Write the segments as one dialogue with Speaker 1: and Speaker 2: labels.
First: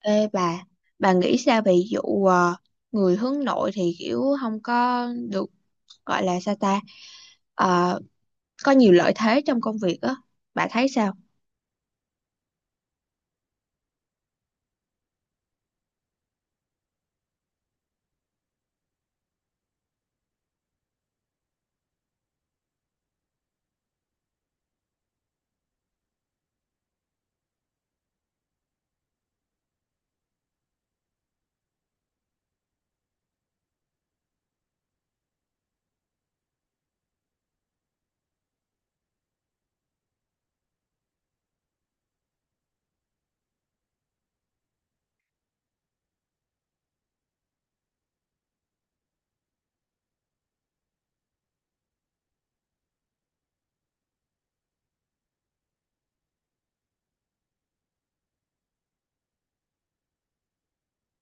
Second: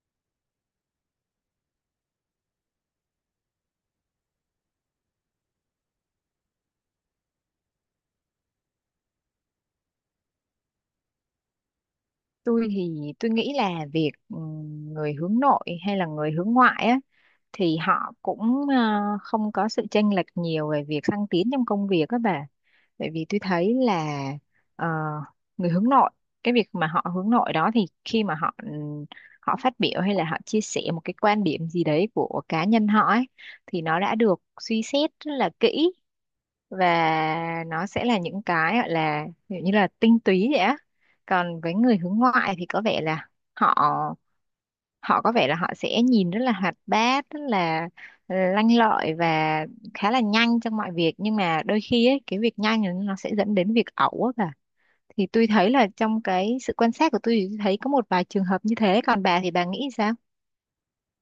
Speaker 1: Ê bà nghĩ sao về vụ người hướng nội thì kiểu không có được gọi là sao ta Ờ, có nhiều lợi thế trong công việc á, bà thấy sao?
Speaker 2: Tôi thì tôi nghĩ là việc người hướng nội hay là người hướng ngoại á thì họ cũng không có sự chênh lệch nhiều về việc thăng tiến trong công việc các bà, bởi vì tôi thấy là ờ, người hướng nội, cái việc mà họ hướng nội đó thì khi mà họ họ phát biểu hay là họ chia sẻ một cái quan điểm gì đấy của cá nhân họ ấy thì nó đã được suy xét rất là kỹ, và nó sẽ là những cái gọi là ví dụ như là tinh túy vậy á. Còn với người hướng ngoại thì có vẻ là họ họ có vẻ là họ sẽ nhìn rất là hoạt bát, rất là lanh lợi và khá là nhanh trong mọi việc, nhưng mà đôi khi ấy, cái việc nhanh này nó sẽ dẫn đến việc ẩu á bà. Thì tôi thấy là trong cái sự quan sát của tôi thì tôi thấy có một vài trường hợp như thế, còn bà thì bà nghĩ sao?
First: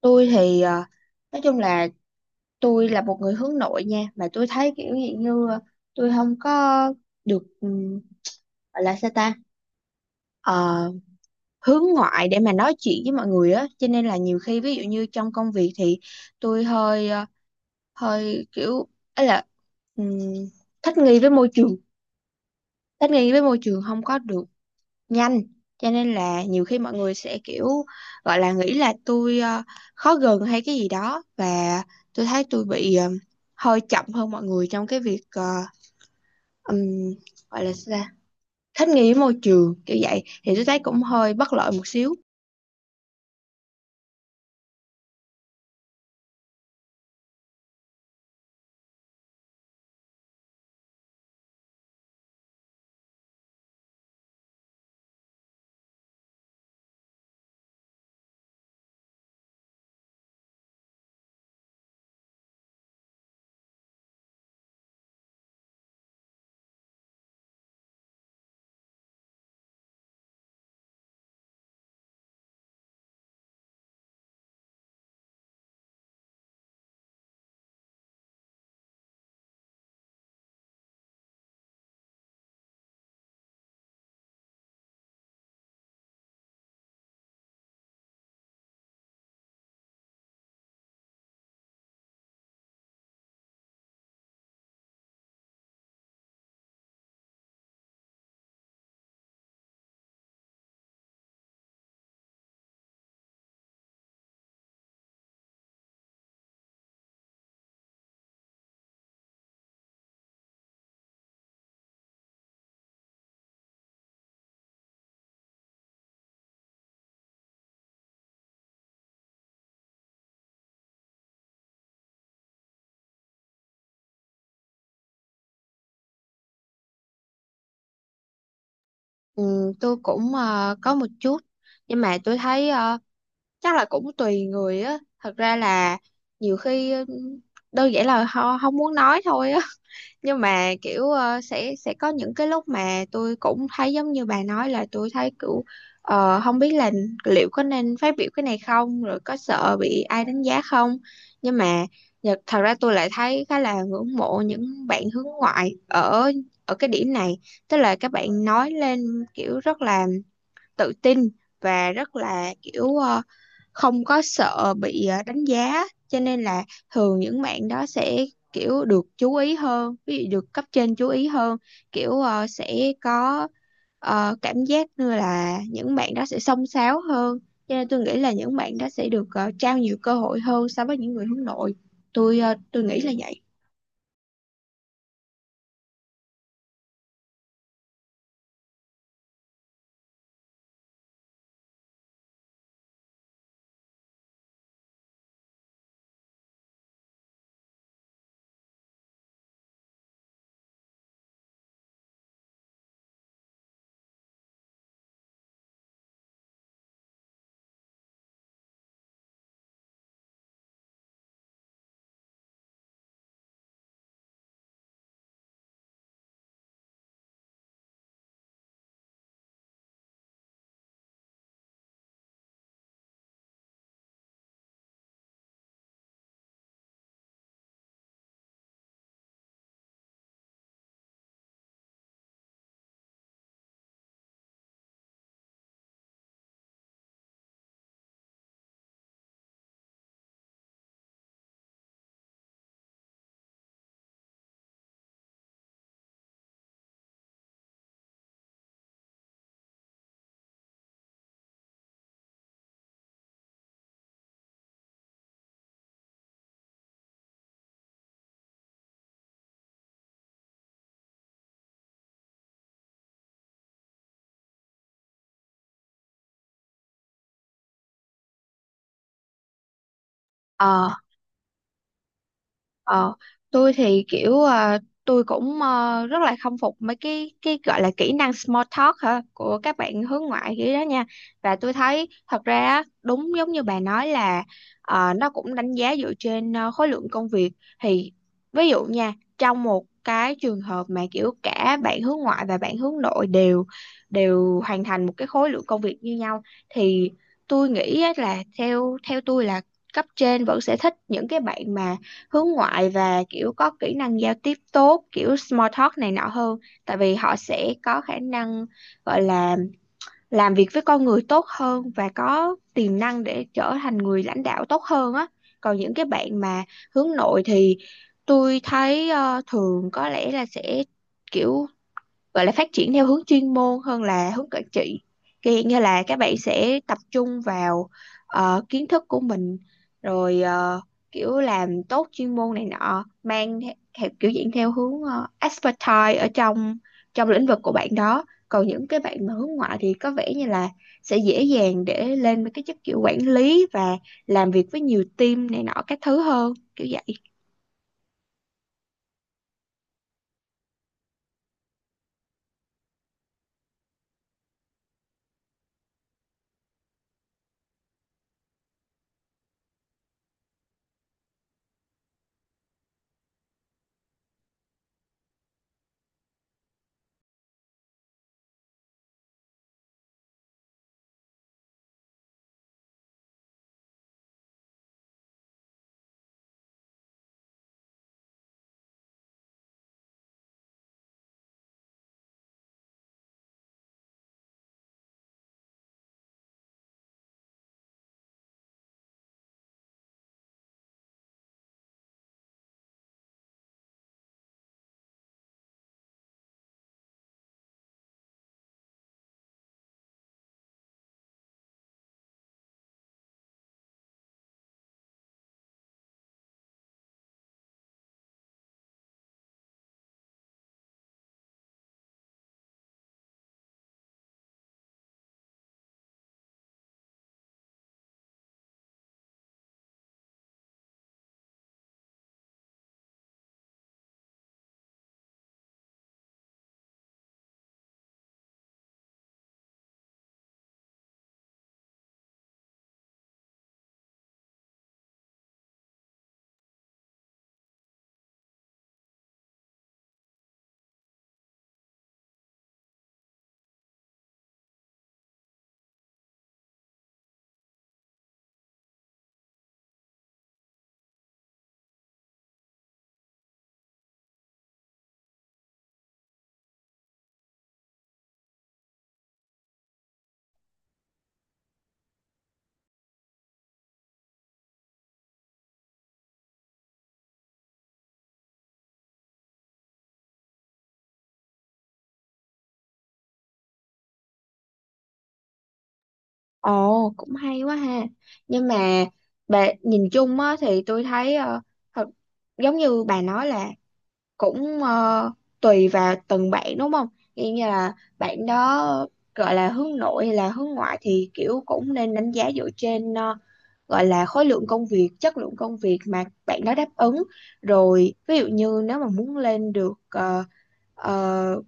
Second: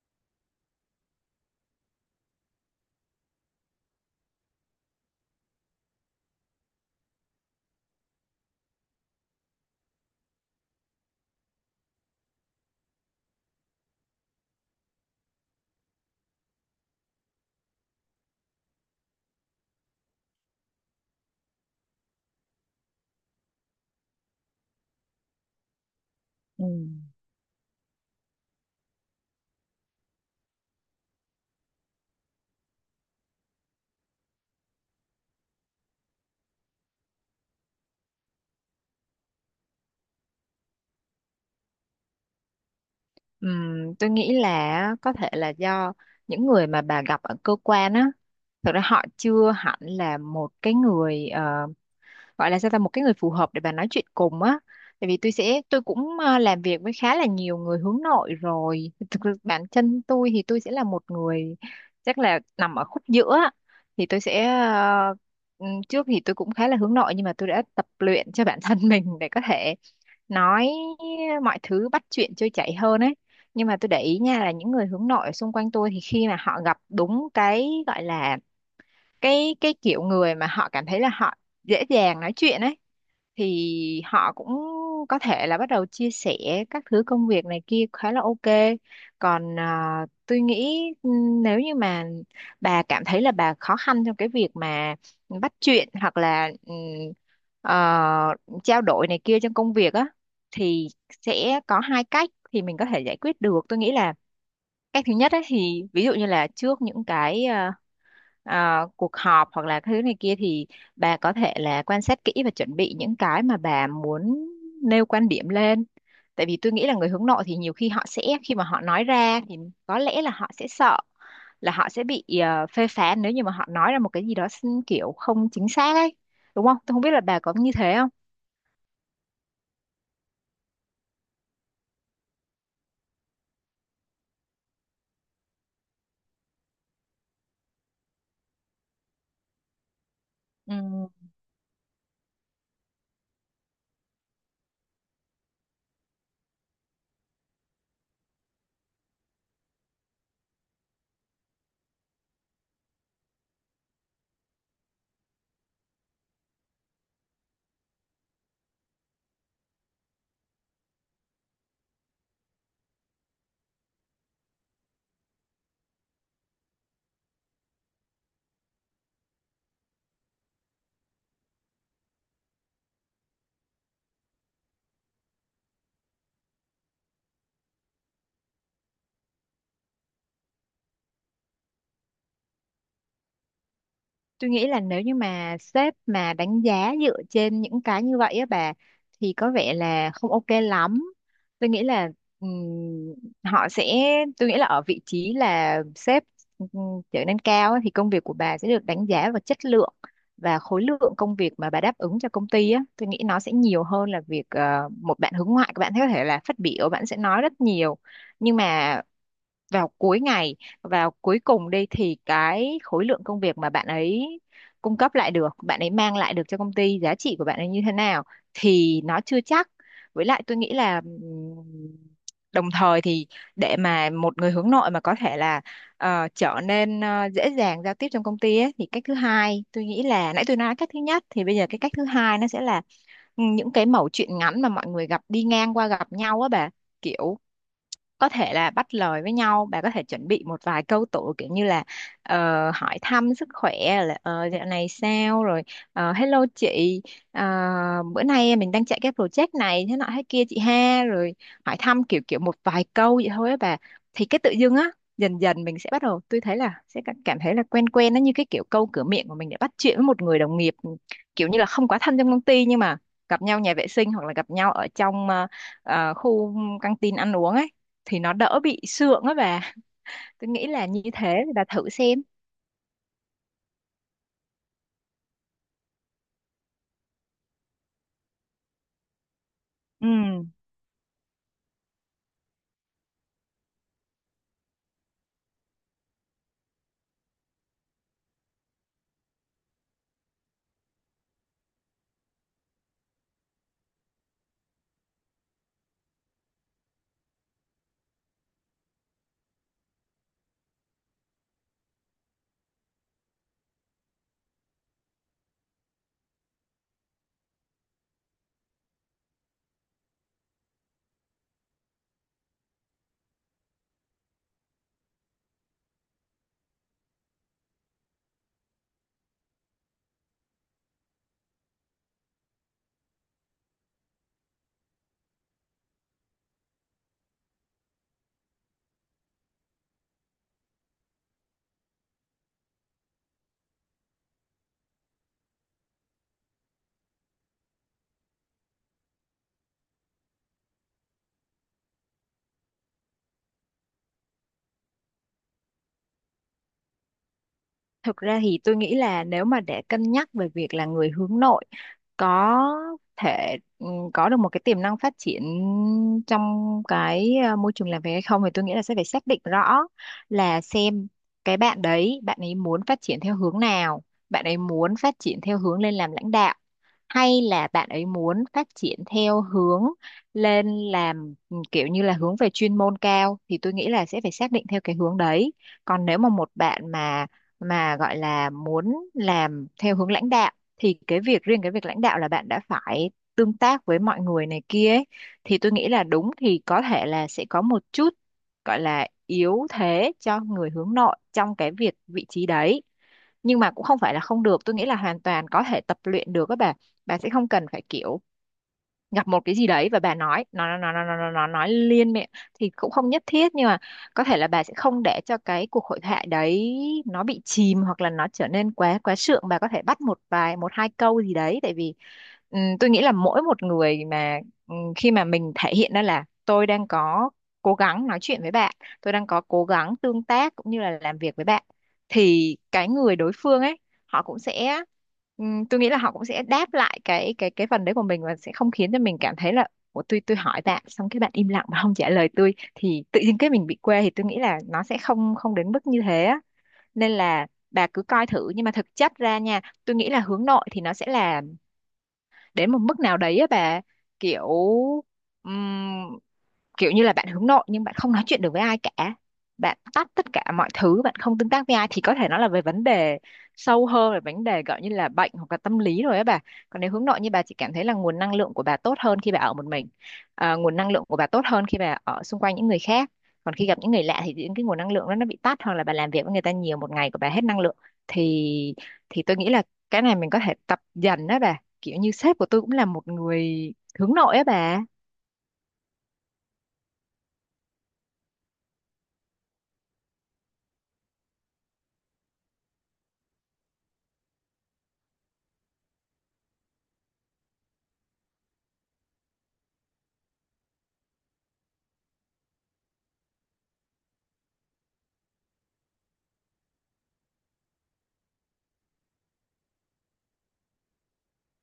Speaker 1: Tôi thì nói chung là tôi là một người hướng nội nha, mà tôi thấy kiểu gì như tôi không có được gọi là sao ta ờ, hướng ngoại để mà nói chuyện với mọi người á, cho nên là nhiều khi ví dụ như trong công việc thì tôi hơi hơi kiểu ấy ừm, thích nghi với môi trường, thích nghi với môi trường không có được nhanh, cho nên là nhiều
Speaker 2: Ừ.
Speaker 1: khi mọi người sẽ kiểu gọi là nghĩ là tôi khó gần hay cái gì đó, và tôi thấy tôi bị hơi chậm hơn mọi người trong cái việc ừm, gọi là sao ta? Thích nghi với môi trường kiểu vậy thì tôi thấy cũng hơi bất lợi một xíu.
Speaker 2: Tôi nghĩ là có thể là do những người mà bà gặp ở cơ quan á, thực ra họ chưa hẳn là một cái người gọi là sao ta, một cái người phù hợp để bà nói chuyện cùng á. Tại vì tôi sẽ tôi cũng làm việc với khá là nhiều người hướng nội rồi, thực ra bản chân tôi thì tôi sẽ là một người chắc là nằm ở khúc giữa á. Thì tôi sẽ trước thì tôi cũng khá là hướng nội, nhưng mà tôi đã tập luyện cho bản thân mình để có thể nói mọi thứ, bắt chuyện trôi chảy hơn ấy. Nhưng mà tôi để ý nha là những người hướng nội xung quanh tôi thì khi mà họ gặp đúng cái gọi là cái kiểu người mà họ cảm thấy là họ dễ dàng nói chuyện ấy thì họ cũng có thể là bắt đầu chia sẻ các thứ công việc này kia khá là ok. Còn tôi nghĩ nếu như mà bà cảm thấy là bà khó khăn trong cái việc mà bắt chuyện hoặc là ờ, trao đổi này kia trong công việc á thì sẽ có hai cách thì mình có thể giải quyết được. Tôi nghĩ là cách thứ nhất ấy, thì ví dụ như là trước những cái cuộc họp hoặc là thứ này kia thì bà có thể là quan sát kỹ và chuẩn bị những cái mà bà muốn nêu quan điểm lên. Tại vì tôi nghĩ là người hướng nội thì nhiều khi họ sẽ khi mà họ nói ra thì có lẽ là họ sẽ sợ là họ sẽ bị phê phán nếu như mà họ nói ra một cái gì đó kiểu không chính xác ấy. Đúng không? Tôi không biết là bà có như thế không?
Speaker 1: Tôi cũng có một chút, nhưng mà tôi thấy chắc là cũng tùy người á, thật ra là nhiều khi ừ, đơn giản là họ không muốn nói thôi á. Nhưng mà
Speaker 2: Ừ.
Speaker 1: kiểu sẽ có những cái lúc mà tôi cũng thấy giống như bà nói, là tôi thấy kiểu không biết là liệu có nên phát biểu cái này không, rồi có sợ bị ai đánh giá không, nhưng mà thật ra tôi lại thấy khá là ngưỡng mộ những bạn hướng ngoại ở ở cái điểm này, tức là các bạn nói lên kiểu rất là tự tin và rất là kiểu không có sợ bị đánh giá, cho nên là thường những bạn đó sẽ kiểu được chú ý hơn, ví dụ được cấp trên chú ý hơn, kiểu sẽ có cảm giác như là những bạn đó sẽ xông xáo hơn, cho nên tôi nghĩ là những bạn đó sẽ được trao nhiều cơ hội hơn so với những người hướng nội. Tôi nghĩ là vậy.
Speaker 2: Tôi nghĩ là nếu như mà sếp mà đánh giá dựa trên những cái như vậy á bà thì có vẻ là không ok lắm. Tôi nghĩ là ừm, họ sẽ tôi nghĩ là ở vị trí là sếp ừm, trở nên cao á, thì công việc của bà sẽ được đánh giá vào chất lượng và khối lượng công việc mà bà đáp ứng cho công ty á. Tôi nghĩ nó sẽ nhiều hơn là việc một bạn hướng ngoại các bạn có thể là phát biểu, bạn sẽ nói rất nhiều, nhưng mà vào cuối ngày, vào cuối cùng đi thì cái khối lượng công việc mà bạn ấy cung cấp lại được, bạn ấy mang lại được cho công ty, giá trị của bạn ấy như thế nào thì nó chưa chắc. Với lại tôi nghĩ là đồng thời thì để mà một người hướng nội mà có thể là trở nên dễ dàng giao tiếp trong công ty ấy, thì cách thứ hai tôi nghĩ là nãy tôi nói cách thứ nhất thì bây giờ cái cách thứ hai nó sẽ là những cái mẩu chuyện ngắn mà mọi người gặp đi ngang qua gặp nhau á bà, kiểu có thể là bắt lời với nhau. Bà có thể chuẩn bị một vài câu tụ kiểu như là ờ, hỏi thăm sức khỏe, là dạo này sao rồi, hello chị, ờ, bữa nay mình đang chạy cái project này thế nọ thế kia chị ha, rồi hỏi thăm kiểu kiểu một vài câu vậy thôi á bà. Thì cái tự dưng á dần dần mình sẽ bắt đầu, tôi thấy là sẽ cảm cảm thấy là quen quen nó như cái kiểu câu cửa miệng của mình để bắt chuyện với một người đồng nghiệp kiểu như là không quá thân trong công ty, nhưng mà gặp nhau nhà vệ sinh hoặc là gặp nhau ở trong khu căng tin ăn uống ấy thì nó đỡ bị sượng á bà. Tôi nghĩ
Speaker 1: Ờ,
Speaker 2: là như thế thì bà thử xem.
Speaker 1: ờ, tôi thì kiểu à, tôi cũng rất là khâm phục mấy cái gọi là kỹ năng small talk hả, của các bạn hướng
Speaker 2: Ừ.
Speaker 1: ngoại kiểu đó nha. Và tôi thấy thật ra á, đúng giống như bà nói là nó cũng đánh giá dựa trên khối lượng công việc. Thì ví dụ nha, trong một cái trường hợp mà kiểu cả bạn hướng ngoại và bạn hướng nội đều đều hoàn thành một cái khối lượng công việc như nhau, thì tôi nghĩ á là theo theo tôi là cấp trên vẫn sẽ thích những cái bạn mà hướng ngoại và kiểu có kỹ năng giao tiếp tốt, kiểu small talk này nọ hơn, tại vì họ sẽ có khả năng gọi là làm việc với con người tốt hơn, và có tiềm năng để trở thành người lãnh đạo tốt hơn á. Còn những cái bạn mà hướng nội thì tôi thấy thường có lẽ là sẽ kiểu gọi là phát triển theo hướng chuyên môn hơn là hướng quản trị, kiểu hiện như là các bạn sẽ tập trung vào kiến thức của mình, rồi kiểu làm tốt chuyên môn này nọ, theo kiểu diễn theo hướng expertise ở trong trong lĩnh vực của bạn đó. Còn những cái bạn mà hướng ngoại thì có vẻ như là sẽ dễ dàng để lên với cái chức kiểu quản lý, và làm việc với nhiều team này nọ các thứ hơn, kiểu vậy.
Speaker 2: Thực ra thì tôi nghĩ là nếu mà để cân nhắc về việc là người hướng nội có thể có được một cái tiềm năng phát triển trong cái môi trường làm việc hay không thì tôi nghĩ là sẽ phải xác định rõ là xem cái bạn đấy, bạn ấy muốn phát triển theo hướng nào, bạn ấy muốn phát triển theo hướng lên làm lãnh đạo hay là bạn ấy muốn phát triển theo hướng lên làm kiểu như là hướng về chuyên môn cao, thì tôi nghĩ là sẽ phải xác định theo cái hướng đấy. Còn nếu mà một bạn mà gọi là muốn làm theo hướng lãnh đạo thì cái việc riêng, cái việc lãnh đạo là bạn đã phải tương tác với mọi người này kia ấy. Thì tôi nghĩ là đúng thì có thể là sẽ có một chút gọi là yếu thế cho người hướng nội trong cái việc vị trí đấy, nhưng mà cũng không phải là không được, tôi nghĩ là hoàn toàn có thể tập luyện được các bạn. Bà sẽ không cần phải kiểu gặp một cái gì đấy và bà nói nó nói liên miệng thì cũng không nhất thiết, nhưng mà có thể là bà sẽ không để cho cái cuộc hội thoại đấy nó bị chìm hoặc là nó trở nên quá quá sượng, bà có thể bắt một vài, một hai câu gì đấy, tại vì tôi nghĩ là mỗi một người mà khi mà mình thể hiện ra là tôi đang có cố gắng nói chuyện với bạn, tôi đang có cố gắng tương tác cũng như là làm việc với bạn thì cái người đối phương ấy họ cũng sẽ tôi nghĩ là họ cũng sẽ đáp lại cái phần đấy của mình, và sẽ không khiến cho mình cảm thấy là Ủa, tôi hỏi bạn xong cái bạn im lặng mà không trả lời tôi thì tự nhiên cái mình bị quê. Thì tôi nghĩ là nó sẽ không không đến mức như thế á. Nên là bà cứ coi thử, nhưng mà thực chất ra nha, tôi nghĩ là hướng nội thì nó sẽ là đến một mức nào đấy á bà, kiểu kiểu như là bạn hướng nội nhưng bạn không nói chuyện được với ai cả, bạn tắt tất cả mọi thứ, bạn không tương tác với ai thì có thể nó là về vấn đề sâu hơn, về vấn đề gọi như là bệnh hoặc là tâm lý rồi á bà. Còn nếu hướng nội như bà chỉ cảm thấy là nguồn năng lượng của bà tốt hơn khi bà ở một mình, nguồn năng lượng của bà tốt hơn khi bà ở xung quanh những người khác, còn khi gặp những người lạ thì những cái nguồn năng lượng đó nó bị tắt, hoặc là bà làm việc với người ta nhiều, một ngày của bà hết năng lượng, thì thì tôi nghĩ là cái này mình có thể tập dần đó bà, kiểu như sếp của tôi cũng là một người hướng nội á bà.
Speaker 1: Ồ, cũng hay quá ha. Nhưng mà bà nhìn chung á thì tôi thấy thật, giống như bà nói là cũng tùy vào từng bạn đúng không? Như như là bạn đó gọi là hướng nội hay là hướng ngoại, thì kiểu cũng nên đánh giá dựa trên gọi là khối lượng công việc, chất lượng công việc mà bạn đó đáp ứng. Rồi ví dụ như nếu mà muốn lên được uh,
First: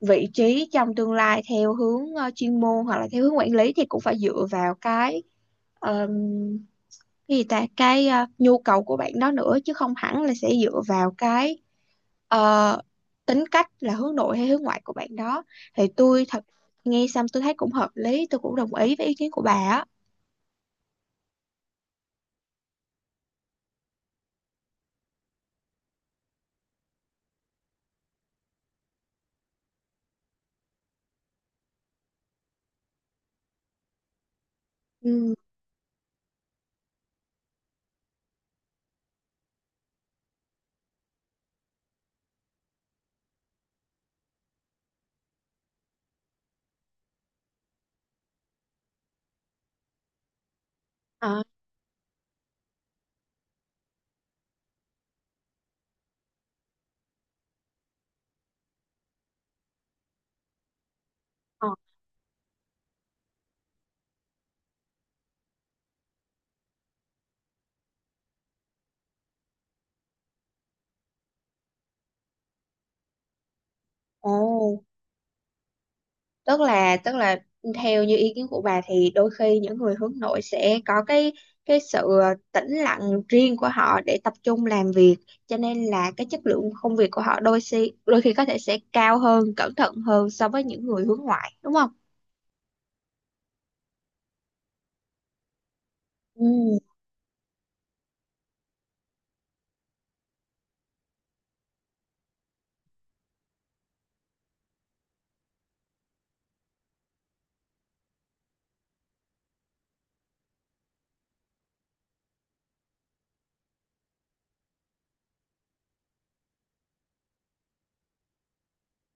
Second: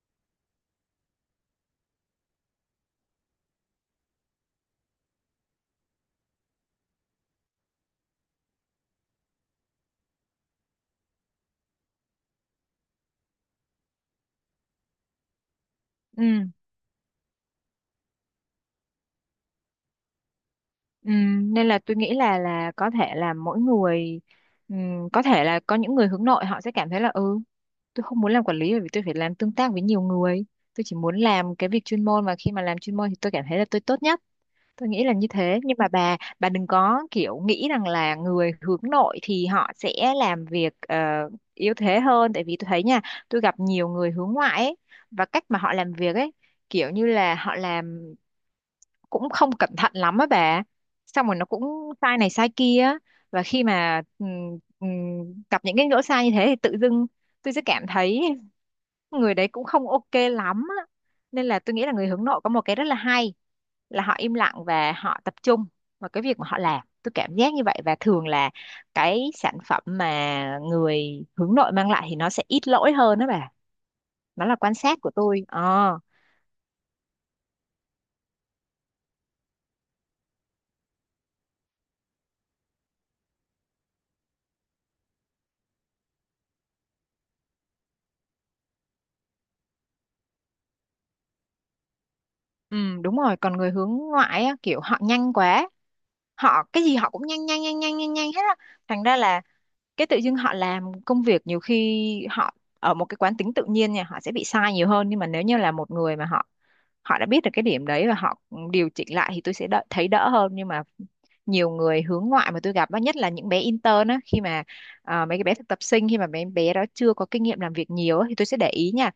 Speaker 1: vị trí trong tương lai theo hướng chuyên môn hoặc là theo hướng quản lý, thì cũng phải dựa vào ờm, cái gì ta, cái nhu cầu của bạn đó nữa, chứ không hẳn là sẽ dựa vào cái ờ, tính cách là hướng nội hay hướng ngoại của bạn đó. Thì
Speaker 2: Ừ.
Speaker 1: tôi thật nghe xong tôi thấy cũng hợp lý, tôi cũng đồng ý với ý kiến của bà á.
Speaker 2: Nên là tôi nghĩ là có thể là mỗi người có thể là có những người hướng nội họ sẽ cảm thấy là ừ, tôi không muốn làm quản lý bởi vì tôi phải làm tương tác với nhiều người, tôi chỉ muốn làm cái việc chuyên môn và khi mà làm chuyên môn thì tôi cảm thấy là tôi tốt nhất. Tôi nghĩ là như
Speaker 1: Ừ.
Speaker 2: thế, nhưng mà bà đừng có kiểu nghĩ rằng là người hướng nội thì họ sẽ làm việc yếu thế hơn, tại vì tôi thấy nha, tôi gặp nhiều người hướng ngoại ấy, và cách mà họ làm việc ấy kiểu như là họ làm cũng không cẩn thận lắm á bà, xong rồi
Speaker 1: Ờ.
Speaker 2: nó cũng sai này sai kia á. Và khi mà gặp những cái lỗi sai như thế thì tự dưng tôi sẽ cảm thấy người đấy cũng không ok lắm á. Nên là
Speaker 1: Ờ.
Speaker 2: tôi nghĩ là người hướng nội có một cái rất là hay là họ im lặng và họ tập trung vào cái việc mà họ làm, tôi cảm giác như vậy. Và thường là cái sản phẩm mà người hướng nội mang lại thì nó sẽ ít lỗi hơn đó bà.
Speaker 1: Ồ,
Speaker 2: Đó là quan sát của tôi. Ờ.
Speaker 1: tức là theo như ý kiến của bà thì đôi khi những người hướng nội sẽ có cái sự tĩnh lặng riêng của họ để tập trung làm việc, cho nên là cái chất lượng công việc của họ đôi khi có thể sẽ cao hơn, cẩn thận hơn so với những người hướng ngoại đúng không?
Speaker 2: Ừ, đúng rồi, còn người hướng ngoại á, kiểu họ nhanh quá, họ
Speaker 1: Ừ.
Speaker 2: cái gì họ cũng nhanh nhanh nhanh nhanh nhanh nhanh hết á. Thành ra là cái tự dưng họ làm công việc nhiều khi họ ở một cái quán tính tự nhiên nha, họ sẽ bị sai nhiều hơn, nhưng mà nếu như là một người mà họ họ đã biết được cái điểm đấy và họ điều chỉnh lại thì tôi sẽ đỡ, thấy đỡ hơn. Nhưng mà nhiều người hướng ngoại mà tôi gặp á, nhất là những bé intern á, khi mà mấy cái bé thực tập sinh khi mà mấy bé đó chưa có kinh nghiệm làm việc nhiều á, thì tôi sẽ để ý nha.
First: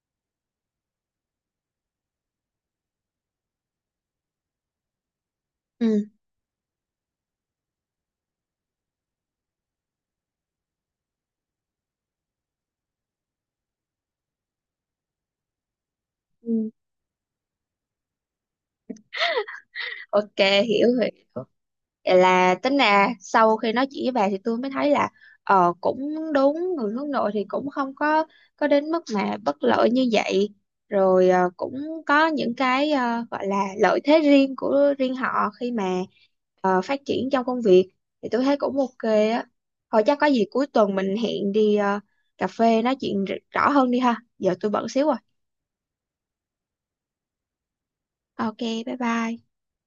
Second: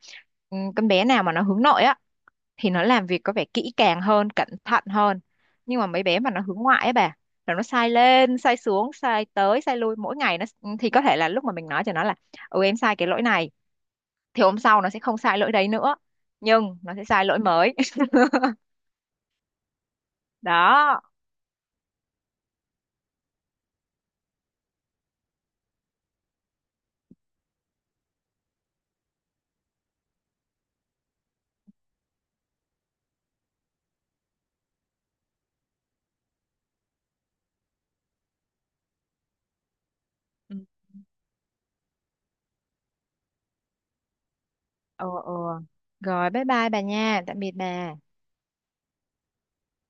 Speaker 2: Ừ, con bé nào mà nó hướng nội á thì nó làm việc có vẻ kỹ càng hơn, cẩn thận hơn, nhưng mà mấy
Speaker 1: Ừ.
Speaker 2: bé mà nó hướng ngoại ấy bà, là nó sai lên sai xuống, sai tới sai lui mỗi ngày. Nó thì có thể là lúc mà mình nói cho nó là ừ em sai cái lỗi này thì hôm sau nó sẽ không sai lỗi đấy nữa,
Speaker 1: Ừ.
Speaker 2: nhưng nó sẽ sai lỗi mới.
Speaker 1: Ok, hiểu hiểu.
Speaker 2: Đó.
Speaker 1: Vậy là tính ra sau khi nói chuyện với bà thì tôi mới thấy là ờ, cũng đúng, người hướng nội thì cũng không có có đến mức mà bất lợi như vậy, rồi cũng có những cái gọi là lợi thế riêng của riêng họ, khi mà phát triển trong công việc, thì tôi thấy cũng ok á. Thôi chắc có gì
Speaker 2: Ừ.
Speaker 1: cuối tuần mình hẹn đi cà phê nói chuyện rõ hơn đi ha, giờ tôi bận xíu
Speaker 2: Ờ,
Speaker 1: rồi.
Speaker 2: ờ, rồi bye bye bà nha, tạm biệt bà.
Speaker 1: Ok, bye bye.